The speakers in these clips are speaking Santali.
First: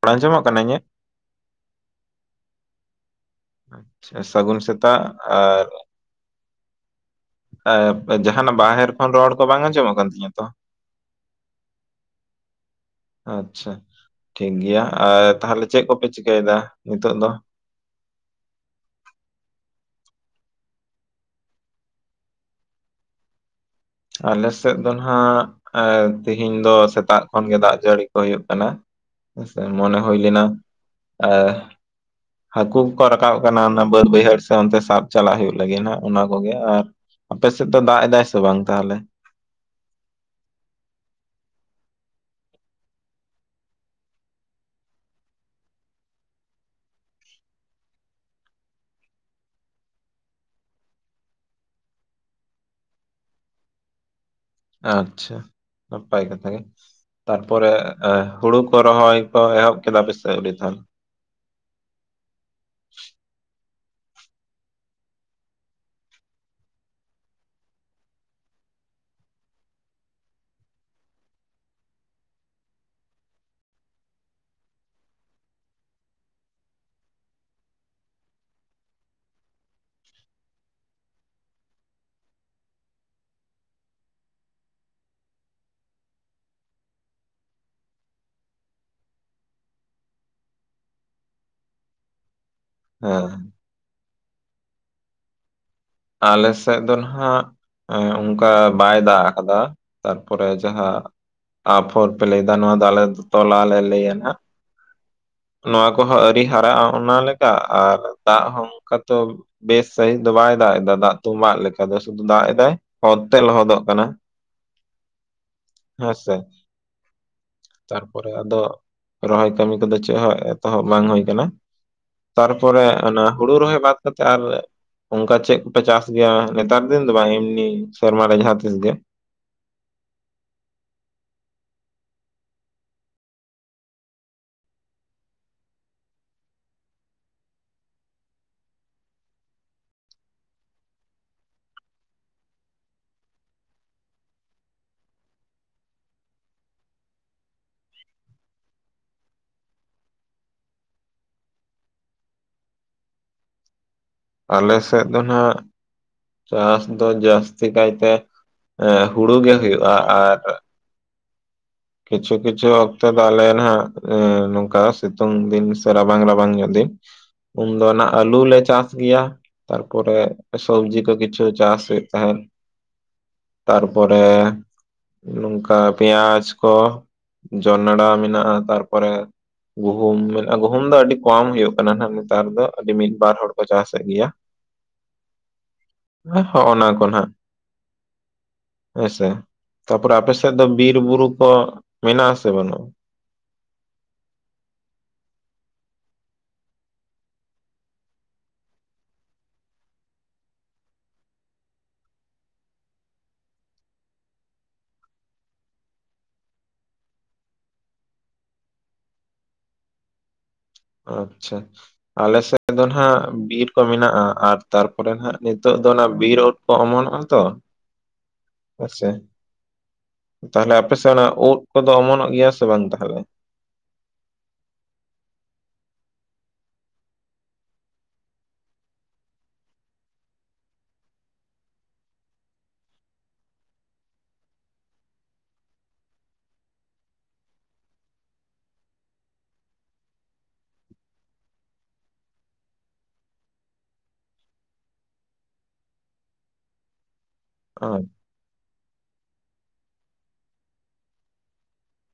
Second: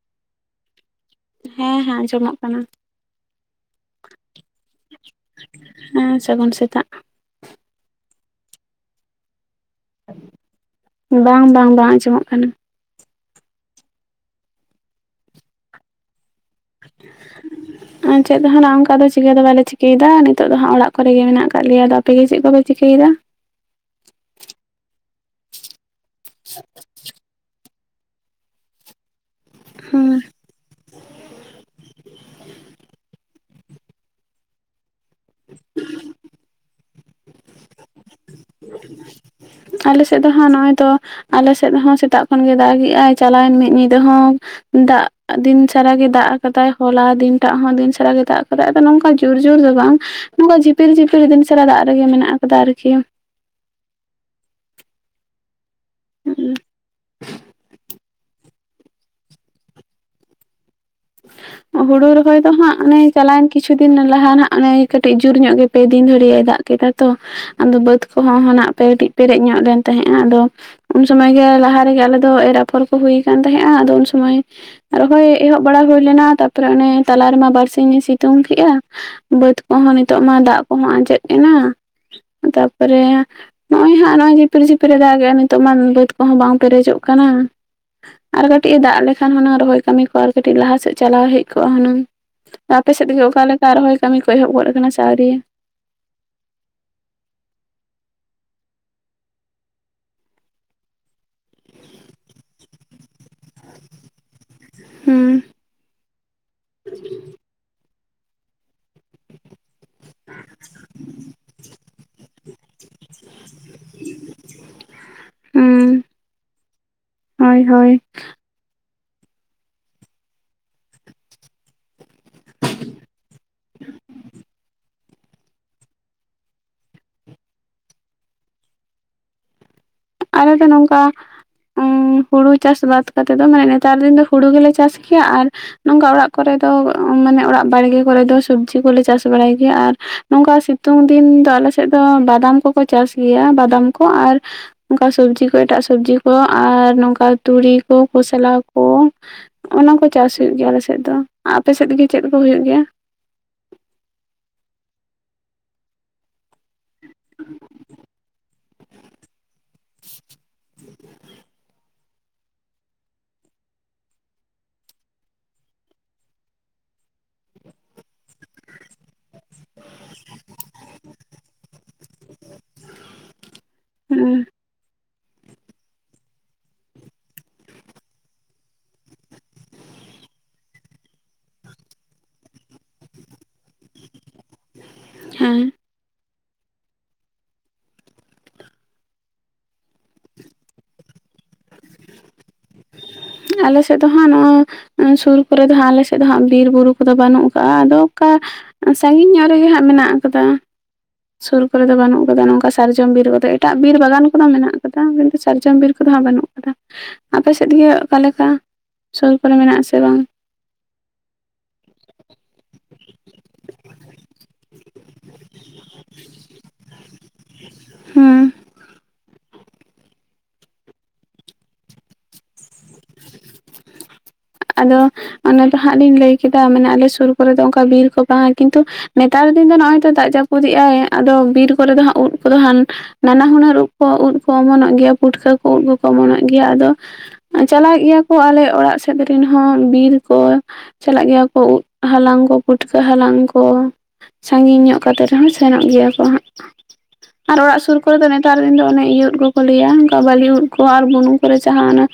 ᱨᱚᱲ ᱟᱸᱡᱚᱢᱚᱜ ᱠᱟᱱᱟ ᱤᱧᱟᱹᱜ᱾ ᱦᱮᱸ ᱦᱟᱸ ᱟᱸᱡᱚᱢᱚᱜ ᱠᱟᱱᱟ᱾ ᱟᱪᱪᱷᱟ ᱥᱟᱹᱜᱩᱱ ᱥᱮᱛᱟᱜ ᱟᱨ ᱦᱮᱸ ᱥᱟᱹᱜᱩᱱ ᱥᱮᱛᱟᱜ᱾ ᱚᱻᱮᱵᱽ ᱡᱟᱦᱟᱸ ᱱᱟᱜ ᱵᱟᱦᱮᱨ ᱠᱷᱚᱱ ᱨᱚᱲ ᱠᱚ ᱵᱟᱝ ᱟᱸᱡᱚᱢᱚᱜ ᱠᱟᱱ ᱛᱤᱧᱟᱹ ᱛᱚ? ᱵᱟᱝ ᱵᱟᱝ ᱵᱟᱝ ᱟᱸᱡᱚᱢᱚᱜ ᱠᱟᱱᱟ᱾ ᱟᱪᱪᱷᱟ ᱴᱷᱤᱠ ᱜᱮᱭᱟ ᱟᱨ ᱛᱟᱦᱚᱞᱮ ᱪᱮᱜ ᱠᱚᱯᱮ ᱪᱮᱠᱟ ᱭᱮᱫᱟ ᱱᱤᱛᱚᱜ ᱫᱚ? [inaudible] ᱟᱨ ᱪᱮᱫ ᱫᱚ ᱦᱚᱸ ᱱᱷᱟᱜ ᱚᱱᱠᱟ ᱫᱚ ᱪᱤᱠᱟᱹᱭ ᱫᱟ ᱵᱟᱞᱮ ᱪᱤᱠᱟᱹᱭ ᱫᱟ ᱱᱤᱛᱚᱜ ᱫᱚ ᱦᱟᱸᱜ ᱚᱲᱟᱜ ᱠᱚᱨᱮ ᱜᱮ ᱢᱮᱱᱟᱜ ᱟᱠᱟᱜ ᱞᱮᱭᱟ ᱟᱫᱚ ᱟᱯᱮ ᱜᱮ ᱪᱮᱜ ᱠᱚᱯᱮ ᱪᱤᱠᱟᱹᱭ ᱫᱟ? ᱟᱞᱮ ᱥᱮᱜ ᱫᱚ ᱱᱷᱟᱜ ᱮ ᱛᱤᱦᱤᱧ ᱫᱚ ᱥᱮᱛᱟᱜ ᱠᱷᱚᱱ ᱜᱮ ᱫᱟᱜ ᱡᱟᱹᱲᱤ ᱠᱚ ᱦᱩᱭᱩᱜ ᱠᱟᱱᱟ᱾ ᱦᱚᱭ ᱥᱮ ᱢᱚᱱᱮ ᱦᱮᱸ ᱦᱩᱭ ᱞᱮᱱᱟ ᱟᱻ ᱦᱟᱹᱠᱩ ᱠᱚᱠᱚ ᱨᱟᱠᱟᱵᱼᱼ ᱟᱠᱟᱱᱟ ᱚᱱᱟ ᱵᱟᱹᱫᱽ ᱵᱟᱹᱭᱦᱟᱹᱲ ᱥᱮ ᱚᱱᱛᱮ ᱥᱟᱵ ᱪᱟᱞᱟᱜ ᱦᱩᱭᱩᱜ ᱞᱟᱹᱜᱤᱫ ᱱᱷᱟᱜ ᱚᱱᱟ ᱠᱚᱜᱮ ᱟᱨ ᱟᱯᱮ ᱥᱮᱜ ᱫᱚ ᱫᱟᱜ ᱮᱫᱟᱭ ᱥᱮ ᱵᱟᱝ? ᱛᱟᱦᱚᱞᱮ? ᱟᱞᱮ ᱥᱮᱜ ᱫᱚ ᱦᱟᱸᱜ ᱱᱚᱜ-ᱚᱭ ᱛᱚ ᱟᱞᱮ ᱥᱮᱫ ᱦᱚᱸ ᱥᱮᱛᱟᱜ ᱠᱷᱚᱱ ᱜᱮ ᱫᱟᱜᱮᱜ ᱟᱭ ᱪᱟᱞᱟᱣᱮᱱ ᱢᱤᱫ ᱧᱤᱫᱟᱹ ᱦᱚᱸ ᱫᱟᱜ ᱫᱤᱱ ᱥᱟᱨᱟ ᱜᱮ ᱫᱟᱜ ᱟᱠᱟᱫᱟᱭ ᱦᱚᱞᱟ ᱫᱤᱱᱴᱟᱜ ᱦᱚᱸ ᱫᱤᱱ ᱥᱟᱨᱟ ᱜᱮ ᱫᱟᱜ ᱟᱠᱟᱫᱟᱭ ᱟᱫᱚ ᱱᱚᱝᱠᱟ ᱜᱮᱼᱼ ᱡᱩᱨ ᱡᱩᱨ ᱫᱚ ᱵᱟᱝ ᱱᱚᱝᱠᱟ ᱡᱷᱤᱯᱤᱨ ᱡᱷᱤᱯᱤᱨ ᱫᱤᱱ ᱥᱟᱨᱟ ᱫᱟᱜ ᱨᱮᱜᱮ ᱢᱮᱱᱟᱜ ᱟᱠᱟᱫᱟ ᱟᱨ ᱠᱤ᱾ ᱟᱪᱪᱷᱟ ᱱᱟᱯᱟᱭ ᱠᱟᱛᱷᱟ ᱜᱮ ᱛᱟᱨᱯᱚᱨᱮᱼᱼ ᱮ ᱦᱳᱲᱳ ᱠᱚ ᱨᱚᱦᱚᱭ ᱠᱚ ᱮᱦᱚᱵ ᱠᱮᱫᱟ ᱯᱮ ᱥᱮ ᱟᱹᱣᱨᱤ ᱛᱟᱦᱚᱞᱮ? [inaudible] ᱦᱳᱲᱳ ᱨᱚᱦᱚᱭ ᱫᱚ ᱦᱟᱸᱜ ᱚᱱᱮ ᱪᱟᱞᱟᱣᱮᱱ ᱠᱤᱪᱷᱩ ᱫᱤᱱ ᱞᱟᱦᱟ ᱱᱷᱟᱜ ᱚᱱᱮ ᱠᱟᱹᱴᱤᱡ ᱡᱩᱨ ᱧᱚᱜ ᱜᱮ ᱯᱮ ᱫᱤᱱ ᱫᱷᱟᱹᱨᱤᱡ ᱮ ᱫᱟᱜ ᱠᱮᱫᱟ ᱛᱚ, ᱟᱫᱚ ᱵᱟᱹᱫᱽ ᱠᱚᱦᱚᱸ ᱱᱟᱜ ᱯᱮᱨᱮᱡ ᱧᱚᱜ ᱞᱮᱱ ᱛᱟᱦᱮᱸᱜᱼᱟ ᱟᱫᱚ ᱩᱱ ᱥᱚᱢᱚᱭ ᱜᱮ ᱞᱟᱦᱟ ᱨᱮᱜᱮ ᱟᱞᱮ ᱫᱚ ᱮᱨᱼᱟᱯᱷᱚᱨ ᱠᱚ ᱦᱩᱭ ᱟᱠᱟᱱ ᱛᱟᱸᱦᱮᱫᱼᱟ, ᱟᱫᱚ ᱩᱱ ᱥᱚᱢᱚᱭ ᱨᱚᱦᱚᱭ ᱮᱦᱚᱵᱼᱼ ᱵᱟᱲᱟ ᱦᱩᱭ ᱞᱮᱱᱟ ᱛᱟᱯᱚᱨᱮ ᱚᱱᱮ ᱛᱟᱞᱟ ᱨᱮᱢᱟ ᱵᱟᱹᱨᱥᱤᱧ ᱮ ᱥᱤᱛᱩᱝ ᱠᱮᱫᱼᱟ᱾ ᱵᱟᱹᱫᱽ ᱠᱚᱦᱚᱸ ᱱᱤᱛᱚᱜ ᱢᱟ ᱫᱟᱜ ᱠᱚᱦᱚᱸ ᱟᱸᱡᱮᱫ ᱮᱱᱟ ᱛᱟᱯᱚᱨᱮ ᱱᱚᱜᱼᱚᱭ ᱦᱟᱸᱜ ᱱᱚᱜᱼᱚᱭ ᱡᱷᱤᱯᱤᱨ ᱡᱷᱤᱯᱤᱨᱮ ᱫᱟᱜᱮᱜᱼᱟ ᱱᱤᱛᱚᱜ ᱢᱟ ᱵᱟᱹᱫᱽ ᱠᱚᱦᱚᱸ ᱵᱟᱝ ᱯᱮᱨᱮᱡᱚᱜ ᱠᱟᱱᱟ᱾ ᱟᱨ ᱠᱟᱹᱴᱤᱡ ᱮ ᱫᱟᱜ ᱞᱮᱠᱷᱟᱱ ᱦᱩᱱᱟᱹᱝ ᱨᱚᱦᱚᱭ ᱠᱟᱹᱢᱤ ᱠᱚ ᱟᱨ ᱠᱟᱹᱴᱤᱡ ᱞᱟᱦᱟ ᱥᱮᱫ ᱪᱟᱞᱟᱣ ᱦᱮᱡ ᱠᱚᱜᱼᱟ ᱦᱩᱱᱟᱹᱝ ᱟᱯᱮ ᱥᱮᱫ ᱜᱮ ᱦᱮᱸ ᱚᱠᱟᱞᱮᱼᱼ ᱟᱨ ᱨᱚᱦᱚᱭ ᱠᱟᱹᱢᱤ ᱠᱚ ᱮᱦᱚᱵ ᱜᱚᱫ ᱟᱠᱟᱱᱟ ᱥᱮ ᱟᱹᱣᱨᱤᱭᱟ ᱟᱞᱮ ᱥᱮᱫ ᱫᱚ ᱱᱷᱟᱜ ᱮᱻ ᱚᱱᱠᱟ ᱵᱟᱭ ᱫᱟᱜ ᱟᱠᱟᱫᱟ, ᱛᱟᱨᱯᱚᱨᱮ ᱡᱟᱦᱟᱸ ᱟᱯᱷᱚᱨ ᱯᱮ ᱞᱟᱹᱭ ᱮᱫᱟ ᱱᱚᱣᱟ ᱫᱚ ᱟᱞᱮ ᱫᱚ ᱛᱚᱞᱟ ᱞᱮ ᱞᱟᱹᱭᱟ ᱱᱷᱟᱜ ᱦᱩᱸ ᱱᱚᱣᱟ ᱠᱚᱦᱚᱸ ᱟᱹᱣᱨᱤ ᱦᱟᱨᱟᱜᱼᱟ ᱚᱱᱟᱞᱮᱠᱟ ᱟᱨ ᱫᱟᱜ ᱦᱚᱸ ᱚᱱᱠᱟ ᱛᱚ ᱵᱮᱥ ᱥᱟᱦᱤᱸᱡ ᱫᱟᱜ ᱮᱫᱟ ᱫᱟᱜ ᱛᱚᱸᱵᱟᱜ ᱞᱮᱠᱟ ᱫᱚ ᱥᱩᱫᱷᱩ ᱫᱟᱜ ᱮᱫᱟᱭ ᱚᱛ ᱛᱮ ᱞᱚᱦᱚᱫᱚᱜ ᱠᱟᱱᱟ᱾ ᱦᱩᱸ ᱦᱮᱸ ᱥᱮ ᱦᱳᱭ ᱦᱳᱭ ᱛᱟᱨᱯᱚᱨᱮ ᱟᱫᱚ ᱨᱚᱦᱚᱭ ᱠᱟᱹᱢᱤ ᱠᱚᱫᱚ ᱪᱮᱫ ᱦᱚᱸ ᱮᱛᱚᱦᱚᱵ ᱵᱟᱝ ᱦᱩᱭ ᱟᱠᱟᱱᱟ᱾ ᱛᱟᱨᱯᱚᱨᱮ ᱚᱱᱟ ᱦᱩᱲᱩ ᱨᱚᱦᱚᱭ ᱵᱟᱫᱽ ᱠᱟᱛᱮᱜ ᱟᱨ ᱚᱱᱠᱟ ᱪᱮᱫ ᱠᱚ ᱯᱮ ᱪᱟᱥ ᱜᱮᱭᱟ ᱱᱮᱛᱟᱨ ᱫᱤᱱ ᱫᱚ ᱵᱟᱝ ᱮᱢᱱᱤ ᱥᱮᱨᱢᱟ ᱨᱮ ᱡᱟᱦᱟᱸᱛᱤᱥ ᱜᱮ? ᱟᱞᱮ ᱫᱚ ᱱᱚᱝᱠᱟ ᱦᱩᱲᱩ ᱪᱟᱥ ᱵᱟᱫᱽ ᱠᱟᱛᱮᱫ ᱫᱚ ᱢᱟᱱᱮ ᱱᱮᱛᱟᱨ ᱫᱤᱱ ᱫᱚ ᱦᱩᱲᱩ ᱜᱮᱞᱮ ᱪᱟᱥ ᱜᱮᱭᱟ ᱟᱨ ᱱᱚᱝᱠᱟ ᱚᱲᱟᱜ ᱠᱚᱨᱮ ᱫᱚ ᱢᱟᱱᱮ ᱚᱲᱟᱜ ᱵᱟᱲᱜᱮ ᱠᱚᱨᱮ ᱫᱚ ᱥᱚᱵᱽᱡᱤ ᱠᱚᱞᱮ ᱪᱟᱥ ᱵᱟᱲᱟᱭ ᱜᱮᱭᱟ ᱟᱨ ᱱᱚᱝᱠᱟ ᱥᱤᱛᱩᱝ ᱫᱤᱱ ᱫᱚ ᱟᱞᱮ ᱥᱮᱫ ᱫᱚ ᱵᱟᱫᱟᱢ ᱠᱚᱠᱚ ᱪᱟᱥ ᱜᱮᱭᱟ ᱵᱟᱫᱟᱢ ᱠᱚ ᱟᱨ ᱚᱱᱠᱟ ᱥᱚᱵᱽᱡᱤ ᱠᱚ, ᱮᱴᱟᱜ ᱥᱚᱵᱽᱡᱤ ᱠᱚ, ᱟᱨ ᱱᱚᱝᱠᱟ ᱛᱩᱲᱤ ᱠᱚ, ᱠᱷᱚᱥᱞᱟ ᱠᱚ, ᱚᱱᱟ ᱠᱚ ᱪᱟᱥ ᱦᱩᱭᱩᱜ ᱜᱮᱭᱟ ᱟᱞᱮᱥᱮᱫ ᱫᱚ,, ᱟᱯᱮ ᱥᱮᱫᱜᱮ ᱪᱮᱫ ᱠᱚ ᱦᱩᱭᱩᱜ ᱜᱮᱭᱟ? ᱟᱞᱮ ᱥᱮᱫ ᱫᱚ ᱱᱟᱜ ᱪᱟᱥ ᱫᱚ ᱡᱟᱹᱥᱛᱤ ᱠᱟᱭᱛᱮ ᱦᱩᱲᱩ ᱜᱮ ᱦᱩᱭᱩᱜᱼᱟ ᱟᱨ [inaudible] ᱠᱤᱪᱷᱩ ᱠᱤᱪᱷᱩ ᱚᱠᱛᱚ ᱫᱚ ᱟᱞᱮ ᱱᱟᱦᱸᱟᱜ ᱱᱚᱝᱠᱟ ᱥᱤᱛᱩᱝ ᱫᱤᱱ ᱥᱮ ᱨᱟᱵᱟᱝ ᱨᱟᱵᱟᱝ ᱧᱚᱜ ᱫᱤᱱ ᱩᱱᱫᱚ ᱚᱱᱟ ᱟᱹᱞᱩ ᱞᱮ ᱪᱟᱥ ᱜᱮᱭᱟ᱾ ᱛᱟᱨᱯᱚᱨᱮ ᱥᱚᱵᱽᱡᱤ ᱠᱚ ᱠᱤᱪᱷᱩ ᱪᱟᱥ ᱦᱩᱭᱩᱜ ᱛᱟᱦᱮᱸᱫ᱾ ᱛᱟᱨᱯᱚᱨᱮ ᱦᱩᱸ ᱱᱚᱝᱠᱟ ᱯᱮᱸᱭᱟᱡ, ᱠᱚ ᱡᱚᱱᱲᱟ ᱢᱮᱱᱟᱜᱼᱟ ᱛᱟᱨᱯᱚᱨᱮ ᱜᱩᱦᱩᱢ ᱢᱮᱱᱟᱜᱼᱟ,. ᱜᱩᱦᱩᱢ ᱫᱚ ᱟᱹᱰᱤ ᱠᱚᱢ ᱦᱩᱭᱩᱜ ᱠᱟᱱᱟ ᱱᱟᱦᱟᱜ ᱱᱮᱛᱟᱨ ᱫᱚ ᱟᱹᱰᱤ ᱢᱤᱫ ᱵᱟᱨ ᱦᱚᱲ ᱠᱚ ᱪᱟᱥᱮᱫ ᱜᱮᱭᱟ᱾ ᱦᱮᱸ ᱦᱚᱸ ᱦᱚᱸᱜ-ᱚᱱᱟ ᱠᱚ ᱱᱟᱜ ᱦᱮᱸᱥᱮ ᱛᱟᱯᱚᱨᱮ ᱟᱯᱮ ᱥᱮᱫ ᱫᱚ ᱵᱤᱨ ᱵᱩᱨᱩ ᱠᱚ ᱢᱮᱱᱟᱜ ᱟᱥᱮ ᱵᱟᱹᱱᱩᱜᱼᱟ? ᱟᱞᱮᱥᱮᱫ ᱫᱚ ᱦᱟᱸᱜ ᱱᱚᱜᱼᱚᱭ ᱥᱩᱨ ᱠᱚᱨᱮ ᱫᱚ ᱦᱟᱸᱜ ᱟᱞᱮ ᱥᱮᱫ ᱫᱚ ᱦᱟᱸᱜ ᱵᱤᱨᱼᱵᱩᱨᱩ ᱠᱚᱫᱚ ᱵᱟᱹᱱᱩᱜ ᱠᱟᱜᱼᱟ ᱟᱫᱚ ᱚᱱᱠᱟ ᱥᱟᱺᱜᱤᱧ ᱧᱚᱜ ᱨᱮᱜᱮ ᱦᱟᱸᱜ ᱢᱮᱱᱟᱜ ᱟᱠᱟᱫᱟ᱾ ᱥᱩᱨ ᱠᱚᱨᱮ ᱫᱚ ᱵᱟᱹᱱᱩᱜ ᱟᱠᱟᱫᱟ ᱱᱚᱝᱠᱟ ᱥᱟᱨᱡᱚᱢ ᱵᱤᱨ ᱠᱚᱫᱚ ᱮᱴᱟᱜ ᱵᱤᱨ ᱵᱟᱜᱟᱱ ᱠᱚᱫᱚ ᱢᱮᱱᱟᱜ ᱟᱠᱟᱫᱟ ᱠᱤᱱᱛᱩ ᱥᱟᱨᱡᱚᱢ ᱵᱤᱨ ᱠᱚᱫᱚ ᱦᱟᱸᱜ ᱵᱟᱹᱱᱩᱜ ᱟᱠᱟᱫᱟ, ᱟᱯᱮ ᱥᱮᱫ ᱜᱮ ᱚᱠᱟᱮᱠᱟ ᱥᱩᱨ ᱠᱚᱨᱮ ᱢᱮᱱᱟᱜ ᱟᱥᱮ ᱵᱟᱝ? ᱟᱪᱪᱷᱟ ᱟᱞᱮᱥᱮᱫ ᱫᱚ ᱱᱟᱦᱟᱜ ᱵᱤᱨ ᱠᱚ ᱢᱮᱱᱟᱜᱼᱟ, ᱟᱨ ᱛᱟᱨᱯᱚᱨᱮ ᱱᱟᱜ ᱱᱤᱛᱚᱜ ᱫᱚ ᱚᱱᱟ ᱵᱤᱨ ᱳᱫ ᱠᱚ ᱚᱢᱚᱱᱚᱜᱼᱟ ᱛᱚ᱾ [unintelligible] ᱦᱳᱭ ᱥᱮ ᱛᱟᱦᱞᱮ, ᱟᱯᱮ ᱥᱮᱜ ᱚᱱᱟ ᱩᱫ ᱠᱚᱫᱚ ᱚᱢᱚᱱᱚᱜ ᱜᱮᱭᱟ ᱥᱮ ᱵᱟᱝ, ᱛᱟᱦᱞᱮ? [unintelligible] ᱟᱫᱚ ᱚᱱᱮ ᱛᱚ ᱦᱟᱸᱜ ᱞᱤᱧ ᱞᱟᱹᱭ ᱠᱮᱫᱟ, ᱢᱮᱱᱟᱜ ᱟᱞᱮ ᱥᱩᱨ ᱠᱚᱨᱮ ᱫᱚ ᱚᱝᱠᱟ ᱵᱤᱨ ᱠᱚ ᱵᱟᱝ ᱠᱤᱱᱛᱩ ᱱᱮᱛᱟᱨ ᱫᱤᱱ ᱫᱚ ᱱᱚᱜᱼᱚᱭ ᱛᱚ, ᱫᱟᱜ ᱡᱟᱹᱯᱩᱫᱤᱜ ᱟᱭ, ᱟᱫᱚ ᱵᱤᱨ ᱠᱚᱨᱮ ᱫᱚ ᱦᱟᱸᱜ ᱩᱫ ᱠᱚᱫᱚ ᱦᱟᱱ ᱱᱟᱱᱟ ᱦᱩᱱᱟᱹᱨ ᱩᱵ ᱠᱚ, ᱩᱫ ᱠᱚ ᱚᱢᱚᱱᱚᱜ ᱜᱮᱭᱟ᱾ ᱯᱩᱴᱠᱟᱹ ᱠᱚ, ᱩᱫ ᱠᱚᱠᱚ ᱚᱢᱚᱱᱚᱜ ᱜᱮᱭᱟ᱾ ᱟᱫᱚ ᱟᱸ, ᱪᱟᱞᱟᱜ ᱜᱮᱹᱭᱟ ᱠᱚ, ᱟᱞᱮ ᱚᱲᱟᱜ ᱥᱮᱫ ᱨᱤᱱ ᱦᱚᱸ ᱵᱤᱨ ᱠᱚ᱾ ᱪᱟᱞᱟᱜ ᱜᱮᱭᱟ ᱠᱚ, ᱩᱫ ᱦᱟᱞᱟᱝ ᱠᱚ, ᱯᱩᱴᱠᱟᱹ ᱦᱟᱞᱟᱝ ᱠᱚ? ᱥᱟᱺᱜᱤᱧ ᱧᱚᱜ ᱠᱟᱛᱮ ᱨᱮᱦᱚᱸ, ᱥᱮᱱᱚᱜ ᱜᱮᱭᱟ ᱠᱚ ᱦᱟᱸᱜ ᱟᱨ ᱚᱲᱟᱜ ᱥᱩᱨ ᱠᱚᱨᱮ ᱫᱚ ᱱᱮ ᱛᱟᱨ ᱫᱤᱱ ᱫᱚ ᱚᱱᱮ ᱤᱭᱟᱹ ᱩᱫ ᱠᱚᱠᱚ ᱞᱟᱹᱭᱟ, ᱚᱝᱠᱟ ᱵᱟᱞᱤ ᱩᱫ ᱠᱚ ᱟᱨ ᱵᱩᱱᱩᱢ ᱠᱚᱨᱮ ᱡᱟᱦᱟᱸ ᱟᱱᱟ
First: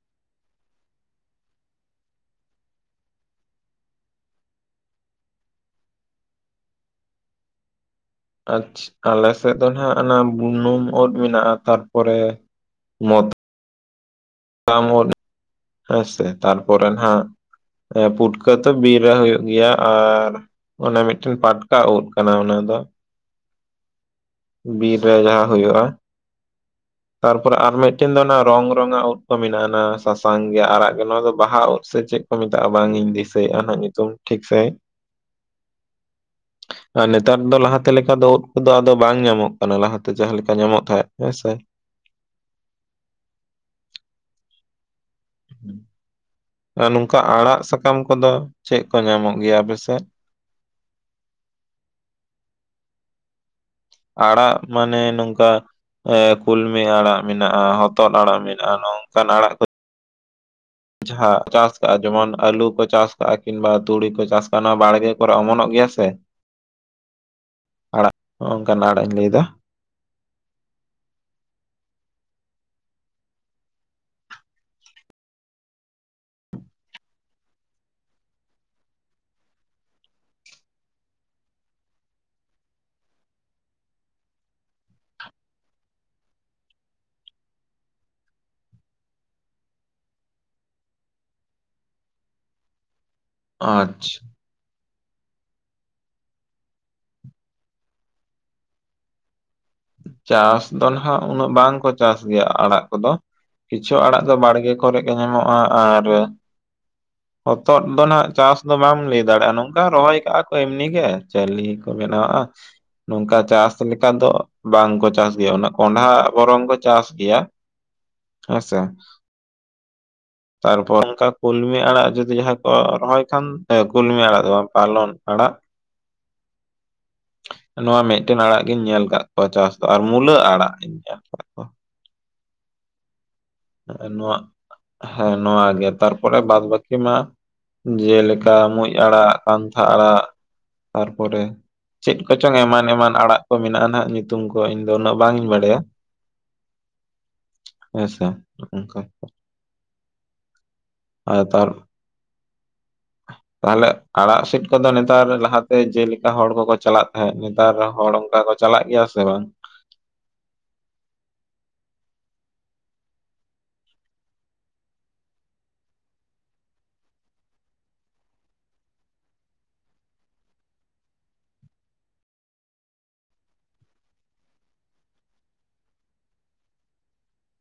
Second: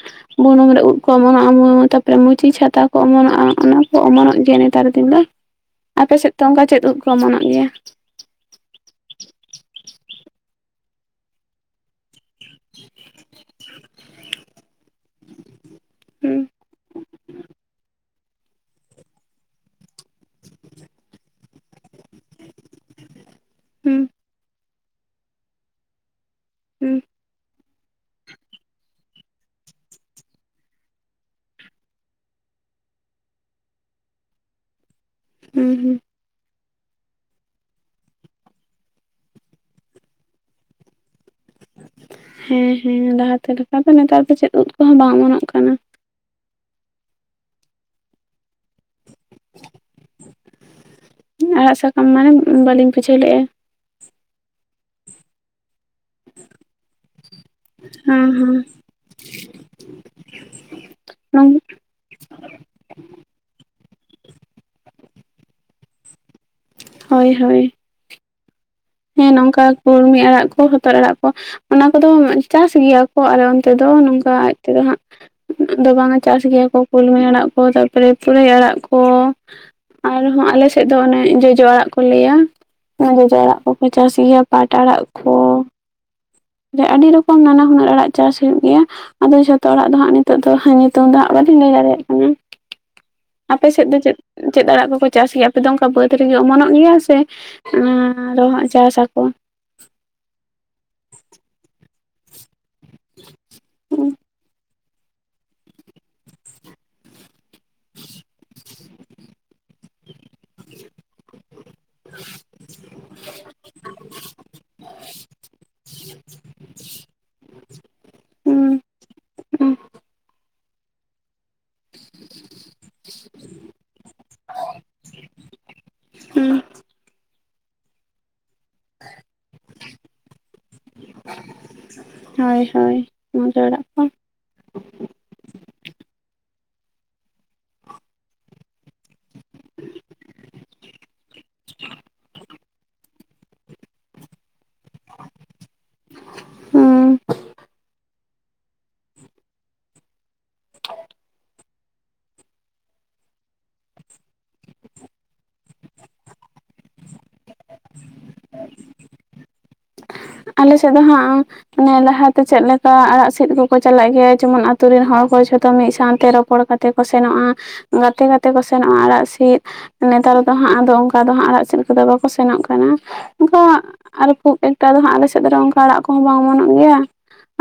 ᱵᱚᱱᱩᱢ ᱨᱮ ᱩᱫ ᱠᱚ ᱚᱢᱚᱱᱚᱜ-ᱟ [unintelligible] ᱛᱟᱯᱚᱨᱮ ᱢᱩᱪᱤ ᱪᱷᱟᱛᱟ ᱠᱚ ᱚᱢᱚᱱᱚᱜᱼᱟ, ᱟᱱᱟ ᱠᱚ ᱚᱢᱚᱱᱚᱜ ᱜᱮᱹᱭᱟ ᱱᱮᱛᱟᱨ ᱫᱤᱱ ᱫᱚ᱾ ᱟᱯᱮ ᱥᱮᱫ ᱛᱚ ᱚᱝᱠᱟ ᱪᱮᱫ ᱩᱫ ᱠᱚ ᱚᱢᱚᱱᱚᱜ ᱜᱮᱭᱟ? ᱟᱪᱷ, ᱟᱞᱮ ᱥᱮᱫ ᱫᱚᱱ ᱦᱟᱸᱜ ᱟᱱᱟ ᱵᱩᱱᱩᱢ ᱩᱫ ᱢᱮᱱᱟᱜᱼᱟ᱾ ᱛᱟᱯᱚᱨᱮ ᱢᱚᱛ [unintelligible] ᱟᱢ ᱩᱫ ᱮᱸ ᱥᱮ, ᱦᱩᱸ ᱛᱟᱨᱯᱚᱨᱮ ᱱᱟᱜ ᱮᱸ, ᱯᱩᱴᱠᱟᱹ ᱛᱚ ᱵᱤᱨ ᱨᱮ ᱦᱩᱭᱩᱜ ᱜᱤᱭᱟ ᱟᱨ ᱚᱱᱮ ᱢᱤᱫᱴᱮᱹᱱ ᱯᱟᱴᱠᱟ ᱩᱫ, ᱠᱟᱱᱟ ᱚᱱᱟ ᱫᱚ, ᱦᱩᱸ ᱵᱤᱨ ᱨᱮ ᱡᱟᱦᱟ ᱦᱩᱭᱩᱜᱼᱟ᱾ ᱦᱩᱸ ᱛᱟᱨᱯᱚᱨᱮ ᱟᱨ ᱢᱤᱫᱴᱤᱱ ᱫᱚ ᱚᱱᱟ ᱨᱚᱝ, ᱨᱚᱝᱟᱜ ᱩᱫ᱾ ᱠᱚ ᱢᱤᱱᱟᱜ ᱟᱱᱟ ᱥᱟᱥᱟᱝ ᱜᱮ, ᱟᱨᱟᱜ ᱜᱮ ᱱᱚᱣᱟ ᱫᱚ ᱵᱟᱦᱟ ᱩᱫ ᱥᱮ ᱪᱮᱫ ᱠᱚ ᱢᱮᱛᱟᱜᱼᱟ, ᱵᱟᱝ ᱤᱧ ᱫᱤᱥᱟᱹᱭᱮᱜᱼᱟ ᱱᱟᱜ ᱧᱩᱛᱩᱢ? ᱴᱷᱤᱠ ᱥᱮᱹ ᱦᱩᱸ ᱦᱩᱸ, ᱟ ᱱᱮᱹᱛᱟᱫ ᱫᱚ, ᱞᱟᱦᱟᱛᱮᱹ ᱞᱮᱹᱠᱟ ᱫᱚ, ᱳᱫ ᱠᱚᱫᱚ ᱟᱫᱚ ᱵᱟᱝ ᱧᱟᱢᱚᱜ ᱠᱟᱱᱟ, ᱞᱟᱦᱟᱛᱮᱹ ᱡᱟᱦᱟᱸ ᱞᱮᱹᱠᱟ ᱧᱟᱢᱚᱜ ᱛᱟᱦᱮᱸᱫ, ᱦᱮᱸᱥᱮ! ᱦᱮᱸ ᱦᱮᱸ, ᱞᱟᱦᱟᱛᱮ ᱞᱮᱠᱟ ᱫᱚ ᱱᱮᱛᱟᱨ ᱫᱚ ᱪᱮᱫ ᱩᱫ ᱠᱚᱦᱚᱸ ᱵᱟᱝ ᱚᱢᱚᱱᱚᱜ ᱠᱟᱱᱟ᱾ ᱟᱸ, ᱱᱚᱝᱠᱟ ᱟᱲᱟᱜ ᱥᱟᱠᱟᱢ ᱠᱚᱫᱚ, ᱪᱮᱜ ᱠᱚ ᱧᱟᱢᱚᱜ ᱜᱮᱹᱭᱟ ᱟᱯᱮᱥᱮᱫ? ᱩᱸᱻ, ᱟᱲᱟᱜ ᱥᱟᱠᱟᱢ ᱢᱟᱱᱮ, ᱩᱸ, ᱵᱟᱹᱞᱤᱧ ᱵᱩᱡᱷᱟᱹᱣ ᱞᱮᱜᱼᱟ? ᱟᱲᱟᱜ ᱢᱟᱱᱮᱹ ᱱᱚᱝᱠᱟ ᱦᱮᱸ ᱠᱩᱞᱢᱤ ᱟᱲᱟᱜ ᱢᱮᱱᱟᱜᱼᱟ, ᱦᱚᱛᱚᱫ ᱦᱮᱸ ᱟᱲᱟᱜ ᱢᱮᱱᱟᱜᱼᱟ, ᱱᱚᱝᱠᱟᱱ ᱟᱲᱟᱜ ᱠᱚ, ᱡᱟᱦᱟ ᱦᱮᱸ ᱪᱟᱥ ᱠᱟᱜᱼᱟ, ᱡᱮᱢᱚᱱ ᱟᱞᱩ ᱠᱚ ᱪᱟᱥ ᱠᱟᱜᱼᱟ ᱠᱤᱱᱵᱟ ᱛᱩᱲᱤ ᱠᱚ ᱪᱟᱥ ᱠᱟᱜᱼᱟ, ᱟᱱᱟ ᱵᱟᱲᱜᱮ ᱠᱚᱨᱮ ᱚᱢᱚᱱᱚᱜ ᱜᱮᱭᱟ ᱥᱮ! ᱦᱳᱭ ᱦᱳᱭ᱾ ᱟᱲᱟᱜ, ᱚᱝᱠᱟ ᱱᱟᱲᱮᱹ ᱦᱮᱸ ᱱᱚᱝᱠᱟ ᱠᱩᱲᱢᱤ ᱟᱲᱟᱜ ᱠᱚ ᱦᱚᱛᱚᱫ ᱟᱲᱟᱜ ᱠᱚ᱾ ᱚᱱᱟ ᱠᱚᱫᱚ, ᱩᱸ ᱪᱟᱥ ᱜᱤᱭᱟ ᱠᱚ ᱟᱞᱮ ᱚᱱᱛᱮ ᱫᱚ᱾ ᱱᱚᱝᱠᱟ ᱟᱡ ᱛᱮᱫᱚ ᱦᱟᱸᱜ ᱩᱸ, ᱫᱚ ᱵᱟᱝᱟ ᱪᱟᱥ ᱜᱮᱹᱭᱟ ᱠᱚ, ᱠᱩᱞᱢᱤ ᱟᱲᱟᱜ ᱠᱚ ᱛᱟᱨᱯᱚᱨᱮ ᱯᱩᱨᱟᱹᱭ ᱟᱲᱟᱜ ᱠᱚ᱾ ᱟᱨᱦᱚᱸ ᱟᱞᱮᱥᱮᱫ ᱫᱚ ᱚᱱᱮ ᱡᱚᱡᱚ ᱟᱲᱟᱜ ᱠᱚ ᱞᱟᱹᱭᱟ, ᱚᱶᱟ ᱡᱚᱡᱚ ᱟᱲᱟᱜ ᱠᱚ᱾ [inaudible] ᱪᱟᱥ ᱜᱮᱭᱟ ᱯᱟᱴ ᱟᱲᱟᱜ ᱠᱷᱚ, ᱡᱮ, ᱟᱰᱤ ᱨᱚᱠᱚᱢ ᱱᱟᱱᱟ-ᱦᱩᱱᱟᱹᱨ ᱟᱲᱟᱜ ᱪᱟᱥ ᱦᱩᱭᱩᱜ ᱜᱮᱹᱭᱟ᱾ ᱟᱫᱚ ᱡᱷᱚᱛᱚ ᱦᱚᱲᱟᱜ ᱫᱚ ᱦᱟᱸᱜ ᱱᱤᱛᱚᱜ ᱫᱚ ᱧᱩᱛᱩᱢ ᱫᱚ ᱦᱟᱸᱜ ᱵᱟᱹᱞᱤᱧ ᱞᱟᱹᱭ ᱫᱟᱲᱮᱭᱟᱜ ᱠᱟᱱᱟ᱾ ᱟᱯᱮ ᱥᱮᱫ ᱫᱚ ᱪᱮᱫ, ᱟᱪᱪᱷᱟ ᱪᱮᱫ ᱟᱲᱟᱜ ᱠᱚᱠᱚ ᱪᱟᱥ ᱜᱮᱭᱟ? ᱟᱯᱮ ᱫᱚ ᱚᱱᱠᱟ ᱵᱟᱹᱫᱽ ᱨᱮᱜᱮ ᱚᱢᱚᱱᱚᱜ ᱜᱮᱭᱟ ᱥᱮ? ᱟᱸ, ᱟᱨᱚ ᱦᱟᱸᱜ ᱪᱟᱥ ᱟᱠᱚᱣᱟ, ᱪᱟᱥ ᱫᱚ ᱱᱟᱦᱟᱜ ᱩᱱᱟᱹᱜ ᱵᱟᱝᱠᱚ ᱪᱟᱥ ᱜᱮᱹᱭᱟ ᱟᱲᱟᱜ ᱠᱚᱫᱚ, ᱠᱤᱪᱷᱚ ᱟᱲᱟᱜ ᱫᱚ ᱵᱟᱲᱜᱮ ᱠᱚ ᱠᱚᱨᱮᱹᱜ ᱜᱮ ᱧᱟᱢᱚᱜᱼᱟ ᱟᱨ [unintelligible] ᱦᱚᱛᱚᱫ ᱫᱚ ᱱᱟᱜ ᱪᱟᱥ ᱫᱚ ᱵᱟᱢ ᱞᱟᱹᱭ ᱫᱟᱲᱮᱜᱼᱟ, ᱱᱚᱝᱠᱟ ᱨᱚᱦᱚᱭ ᱠᱟᱜᱼᱟ ᱠᱚ ᱮᱢᱱᱤ ᱜᱮ, ᱪᱟᱹᱞᱤ ᱠᱚ ᱵᱮᱱᱟᱣᱟᱜᱼᱟ᱾ ᱱᱚᱝᱠᱟ ᱪᱟᱥ ᱞᱮᱹᱠᱟ ᱫᱚ ᱵᱟᱝ ᱠᱚ ᱪᱟᱥ ᱜᱮᱭᱟ ᱩᱱᱟᱹᱜ, ᱠᱚᱸᱰᱷᱟ ᱵᱚᱨᱚᱝ ᱠᱚ ᱪᱟᱥ ᱜᱮᱭᱟ, ᱦᱮᱸᱥᱮ? ᱩᱸ, ᱛᱟᱨᱯᱚᱨ ᱚᱱᱠᱟ, ᱠᱩᱞᱢᱤ ᱟᱲᱟᱜ ᱡᱩᱫᱤ ᱡᱟᱦᱟᱸᱭ ᱠᱚ ᱨᱚᱦᱚᱭ ᱠᱷᱟᱱ ᱠᱩᱞᱢᱤ ᱟᱲᱟᱜ ᱫᱚ ᱵᱟᱝ ᱯᱟᱞᱚᱱ ᱟᱲᱟᱜ ᱦᱩᱸ ᱱᱚᱣᱟ ᱢᱤᱫᱴᱮᱱ ᱟᱲᱟᱜ ᱜᱤᱧ ᱧᱮᱞ ᱠᱟᱜ ᱯᱚᱨ ᱪᱟᱥ ᱫᱟ ᱟᱨ ᱢᱩᱞᱟᱹ ᱟᱲᱟᱜ ᱤᱧ ᱧᱮᱞ ᱠᱟᱜ ᱠᱚᱣᱟ ᱦᱳᱭ ᱦᱳᱭ ᱢᱩᱱᱜᱟᱹ ᱟᱲᱟᱜ ᱠᱚ ᱱᱚᱣᱟ ᱦᱮᱸ ᱱᱚᱣᱟ ᱜᱮ ᱛᱟᱨᱯᱚᱨᱮ ᱵᱟᱫ ᱵᱟᱹᱠᱤ ᱢᱟ ᱡᱮᱞᱮᱠᱟ ᱢᱩᱸᱡ ᱟᱲᱟᱜ ᱯᱟᱱᱛᱷᱟ ᱟᱲᱟᱜ ᱛᱟᱨᱯᱚᱨᱮ ᱪᱮᱫ ᱠᱚᱪᱚᱝ ᱮᱢᱟᱱ ᱮᱢᱟᱱ ᱟᱲᱟᱜ ᱠᱚ ᱢᱮᱱᱟᱜᱼᱟ ᱱᱟᱦᱟᱜ ᱧᱩ ᱧᱩᱛᱩᱢ ᱠᱚ ᱤᱧ ᱫᱚ ᱩᱱᱟᱹᱜ ᱵᱟᱝ ᱤᱧ ᱵᱟᱲᱟᱭᱟ ᱦᱩᱸ ᱦᱮᱸ ᱥᱮ ᱱᱚᱝᱠᱟ [inaudible] ᱟᱨ ᱛᱟᱨ ᱛᱟᱦᱟᱞᱮ, ᱟᱲᱟᱜ ᱥᱤᱫ ᱠᱚᱫᱚ ᱱᱮᱛᱟᱨ ᱞᱟᱦᱟᱛᱮ ᱡᱮᱞᱮᱠᱟ ᱦᱚᱲ ᱠᱚᱠᱚ ᱪᱟᱞᱟᱜ ᱛᱟᱦᱮᱸᱫ, ᱱᱮᱛᱟᱨ ᱦᱚᱲ ᱚᱱᱠᱟ ᱠᱚ ᱪᱟᱞᱟᱜ ᱜᱮᱭᱟ ᱥᱮ ᱵᱟᱝ? ᱟᱞᱮ ᱥᱮᱫ ᱫᱚ ᱦᱟᱸᱜ, ᱢᱟᱱᱮ ᱞᱟᱦᱟᱛᱮ ᱪᱮᱫ ᱞᱮᱠᱟ ᱟᱲᱟᱜ ᱥᱮᱫ ᱠᱚᱠᱚ ᱪᱟᱞᱟᱜ ᱜᱮᱭᱟ ᱡᱮᱢᱚᱱ ᱟᱛᱩ ᱨᱮᱱ ᱦᱚᱲ ᱠᱚ ᱡᱷᱚᱛᱚ ᱢᱤᱫ ᱥᱟᱶᱛᱮ ᱨᱚᱯᱚᱲ ᱠᱟ ᱛᱮ ᱠᱚ ᱥᱮᱱᱚᱜᱼᱟ, ᱜᱟᱛᱮ ᱜᱟᱛᱮ ᱠᱚ ᱥᱮᱱᱚᱜᱼᱟ ᱟᱲᱟᱜ ᱥᱤᱫ ᱱᱮᱛᱟᱨ ᱫᱚ ᱦᱟᱸᱜ ᱟᱫᱚ ᱚᱱᱠᱟ ᱫᱚ ᱦᱟᱸᱜ ᱟᱲᱟᱜ ᱪᱮᱫ ᱠᱚᱫᱚ ᱵᱟᱠᱚ ᱥᱮᱱᱚᱜ ᱠᱟᱱᱟ ᱚᱱᱠᱟ ᱟᱨ ᱠᱷᱩᱵ ᱮᱠ ᱱᱮᱛᱟᱨ ᱫᱚ ᱦᱟᱸᱜ ᱟᱞ ᱥᱮᱫ ᱨᱮ ᱚᱱᱠᱟ ᱟᱲᱟᱜ ᱠᱚᱦᱚᱸ ᱵᱟᱝ ᱚᱢᱚᱱᱚᱜ ᱜᱮᱭᱟ